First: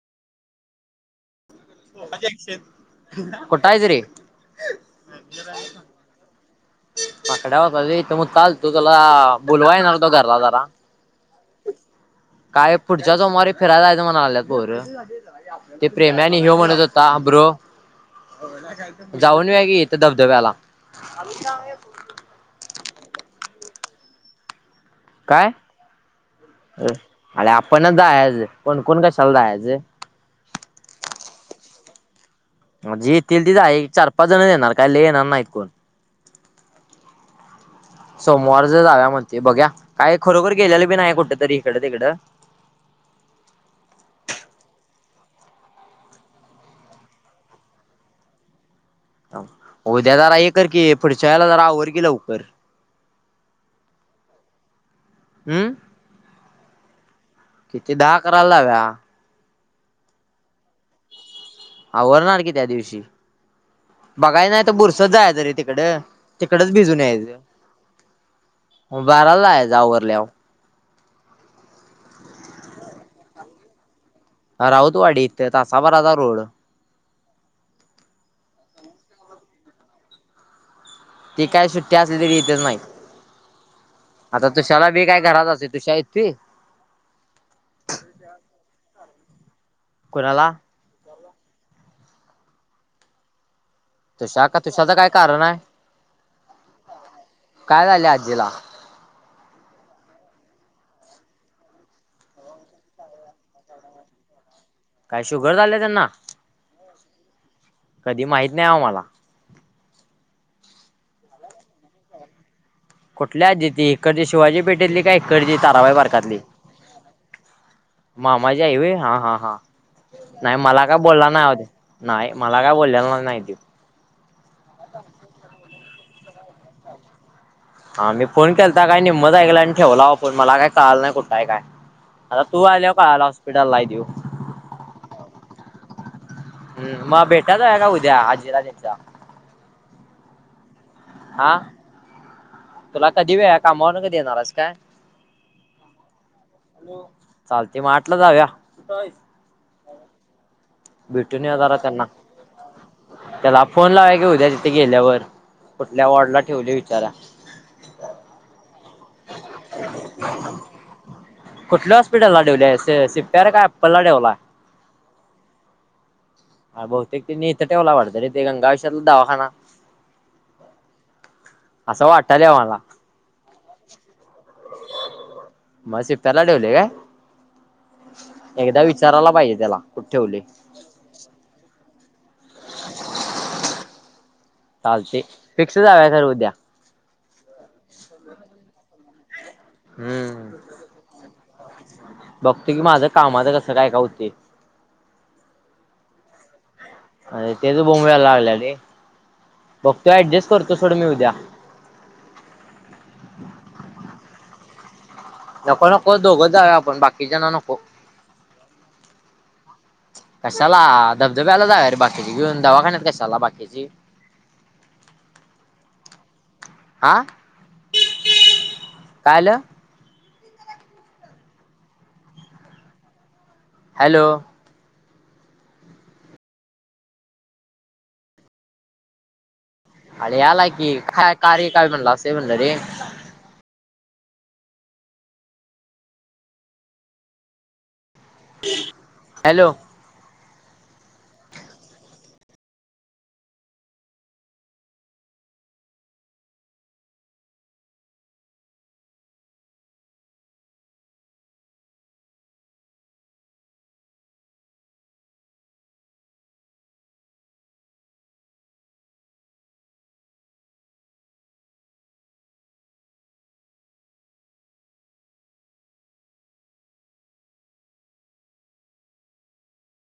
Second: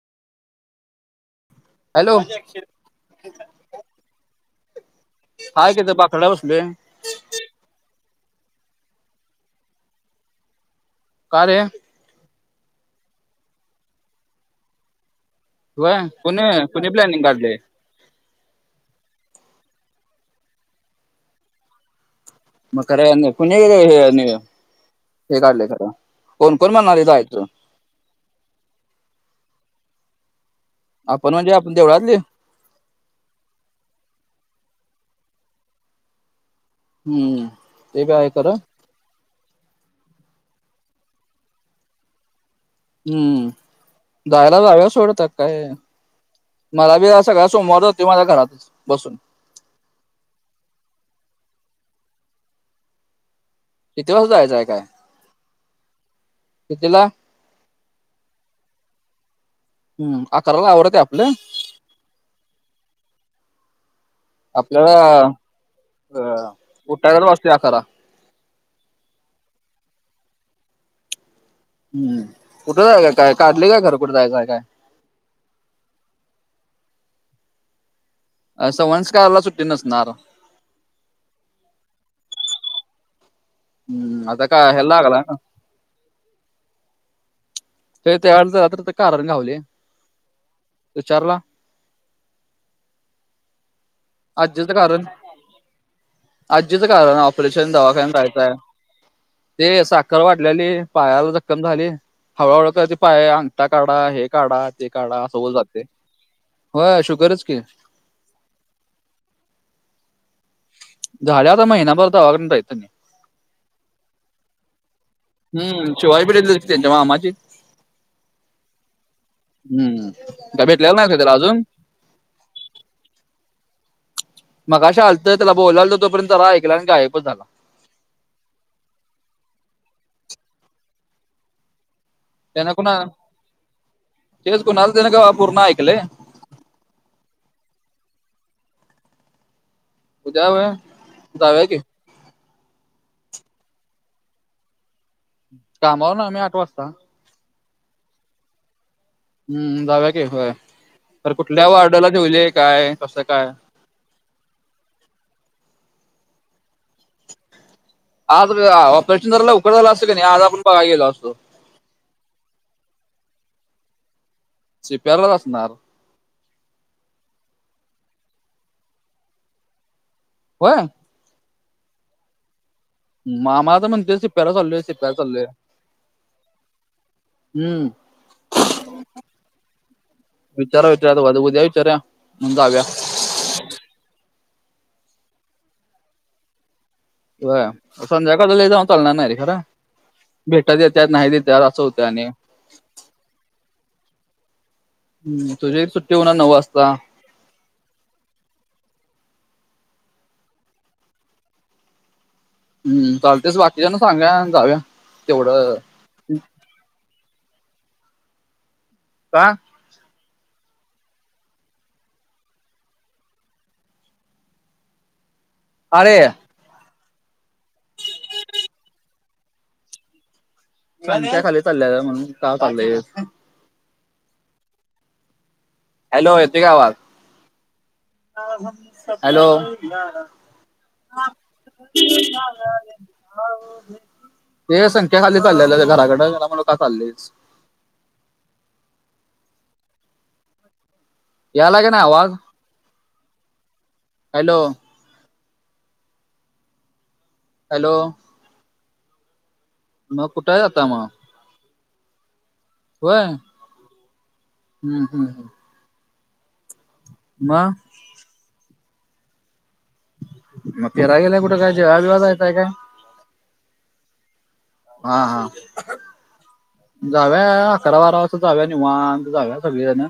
Hello कुठं आहते रे? हाय तिथं बाकड्या बसलोय. बाकड्या होता रे इथं म चाल तू तुला बोलवा येणार होता घरला जरा. का रे? काय पुढच्या सोमवारीे फिराय जायचं म्हणाय लागल्यात पोरं. ते होय प्रेम्या आणि कुणी ह्यो म्हणत कुणी होता प्लॅनिंग ब्रो काढले जाऊन इऊया कि इथं धबधब्याला. नाही अजुन. मग खरं कोणी हे नी हे काय? काढलयं खरं कोण कोण म्हणार हाईत [unintelligible] आपणचं जायचं कोण कोण कशाला जायाचं. आपण म्हणजे आपण देवळातली? मग जी येतील ती जाऊया कि एक चार पाच जण येणार काय लय येणार नाहीत कोण. हम्म.... ते बी आहे खरं सोमवारचं जाऊया म्हणतयं बघूया काय खरोखर गेलेल बी नाही कुठंतर हिकडं तिकडं. हम्म जायला जाऊया सोड त्यात काय. मला बी अ सगळा सोमवार जातोय माझा घरात बसून. उद्या जरा हे कर की पुढच्या वेळेला जरा आवर कि लवकर. किती वाजता जायचयं काय? हम्म... कितीला?? किती दहा अकराला जाव्या. हम्म अकराला आवरतंय आपलं. आवरणार की त्या दिवशी. बघायचं नाही तर आपल्याला बुरसच जायचं रे तिकडं अ, तिकडच भिजून उठायला यायचं. वाजते अकरा म बाराला जायचं आवरल्याव. हम् कुठ जायचं हाय काय, काढलयं काय खरं कुठ जायचं हाय?? राऊतवाडी इथं तासा भराचा रोड. अ सवांशकारला सुट्टी नसणार. ती काय सुट्टी असली तरी इतचं नाहीत, हम्म आता काय तुषाला ह्याला बी लागला काय ना घरात असतोय तुष्या ती ते तयार झालत आता कारण गावलयं. कुणाला?? तुषारला?? तुषा का आजीचं तुषाचं कारण काय आहे आजीचं कारण ऑपरेशन काय झाले दवाखान्याला जायचं आजीला हाय. ते साखर वाढल्याली पायाला जखम झाली. हळूहळू कधी पाय अंगठा काढा, हे काढा, ते काढा काय असं होत शुगर झाले जातंय. त्यांना व्हय शुगरच कि. कधी माहीत नाही आम्हाला. झालयं आता महिनाभर दवाखान्यात हाईत तेनी. कुठली आजी ती हिकडली शिवाजी पेठेतली काय इकडची ताराबाई हम्म शिवाजी पेठेतलीच कि त्यांच्या मामाची. मामाची आई व्हय. हा, हा, हा हम्म नाही मला भेटलेला काय का बोला त्याला नाही बाबा अजून त्यो. नाही मला काय बोललेला नाही त्यो. मगाशी आलतं त्याला बोलालतो तोपर्यंत जरा ऐकला आणि गायपच झाला. हा मी फोन केलता काय निम्मच ऐकला आणि ठेवला बाबा फोन मला काय कळाल नाही कुठं हाय काय. आता तू त्यानं आल्यावर कुणा कळालं हॉस्पिटला हाय त्यो. तेच कुणाला त्यानं का पूर्ण ऐकलंय हम्म मग भेटाय जाऊया काय उद्या आज्जीला तेंच्या? उद्या व्हय? हां तुला कधी वेळ हाय कामावरन कधी येणार हाईस काय? कामावर नाय मी आठ वाजता. चालते मग आठ ला जागा. हम्म, जागा की होय पर भेटून येऊया कुठल्या जरा त्यांना वॉर्डाला ठेवले, काय कसं काय? त्याला फोन लावा की उद्या तिथे गेल्यावर, कुठल्या वॉर्डला ठेवले विचारा. आज ऑपेरेशन जरा लवकर झालं असतं कि नय आज आपण पळा गेलो असतो. कुठल्या हॉस्पिटलला ठेवले सी पी आर काय ऍपलला ठेवला? सी पी आर लाच असणार. हा बहुतेक तिने इथं ठेवला वाटतं रे ते गंगाश्रम दावाखाना व्हय. असं वाटायले मला. मामा तर म्हणते शिप्याला चाल मग शिप्याला ठेवले का? हम्म एकदा विचाराला पाहिजे, त्याला कुठं ठेवले. विचारा-विचारा [unintelligible] उद्या विचारा मग जाऊया. चालते. फिक्स झाले सर उद्या. व्हा, संध्याकाळ ला लईज लांब चालणार नाही रे खरं. हम्म. भेटा देतात, नाही देत्यात असं होत आणि बघतो की माझं कामाच कसं काय-काय होते. हम्म, तुझीही सुट्टी होणार नऊ वाजता. अरे तेच बोंबला लागल्या रे, बघतो ऍडजस्ट करतो थोड मी उद्या. ह्म, चालतेच बाकिच्यांना सांगा जाऊया. तेवढं नको- नको दोघंच जाऊया, आपण बाकीच्यांना नको. का? कशाला, धबधब्याला जाया रे बाकीची घेऊन दवाखान्यात कशाला बाकीची? [inaudible] अळे आं, कायलं? संत्या खाली चालेलाय, म्हणून काव काढलंय. हॅलो. हॅलो येतेय, का आवाज? हॅलो. [unintelligible] अरे याला की काय का रे काय म्हणला असे म्हणलं रे ते संक्या खाली चाललेला घराकडं [unintelligible] का चाललेस? हॅलो. याला कि नाय आवाज? हॅलो. हॅलो. मग कुठंय आता मग? व्हय. हम्म- हम्म- हम्म. मं. मग मग प्याला गेला कुठं काय जेवाला बिवायला जाताय का? हां हा. जाऊव्या अकरा- बारा वाजता जाऊया, निवांत जाऊया सगळे जण.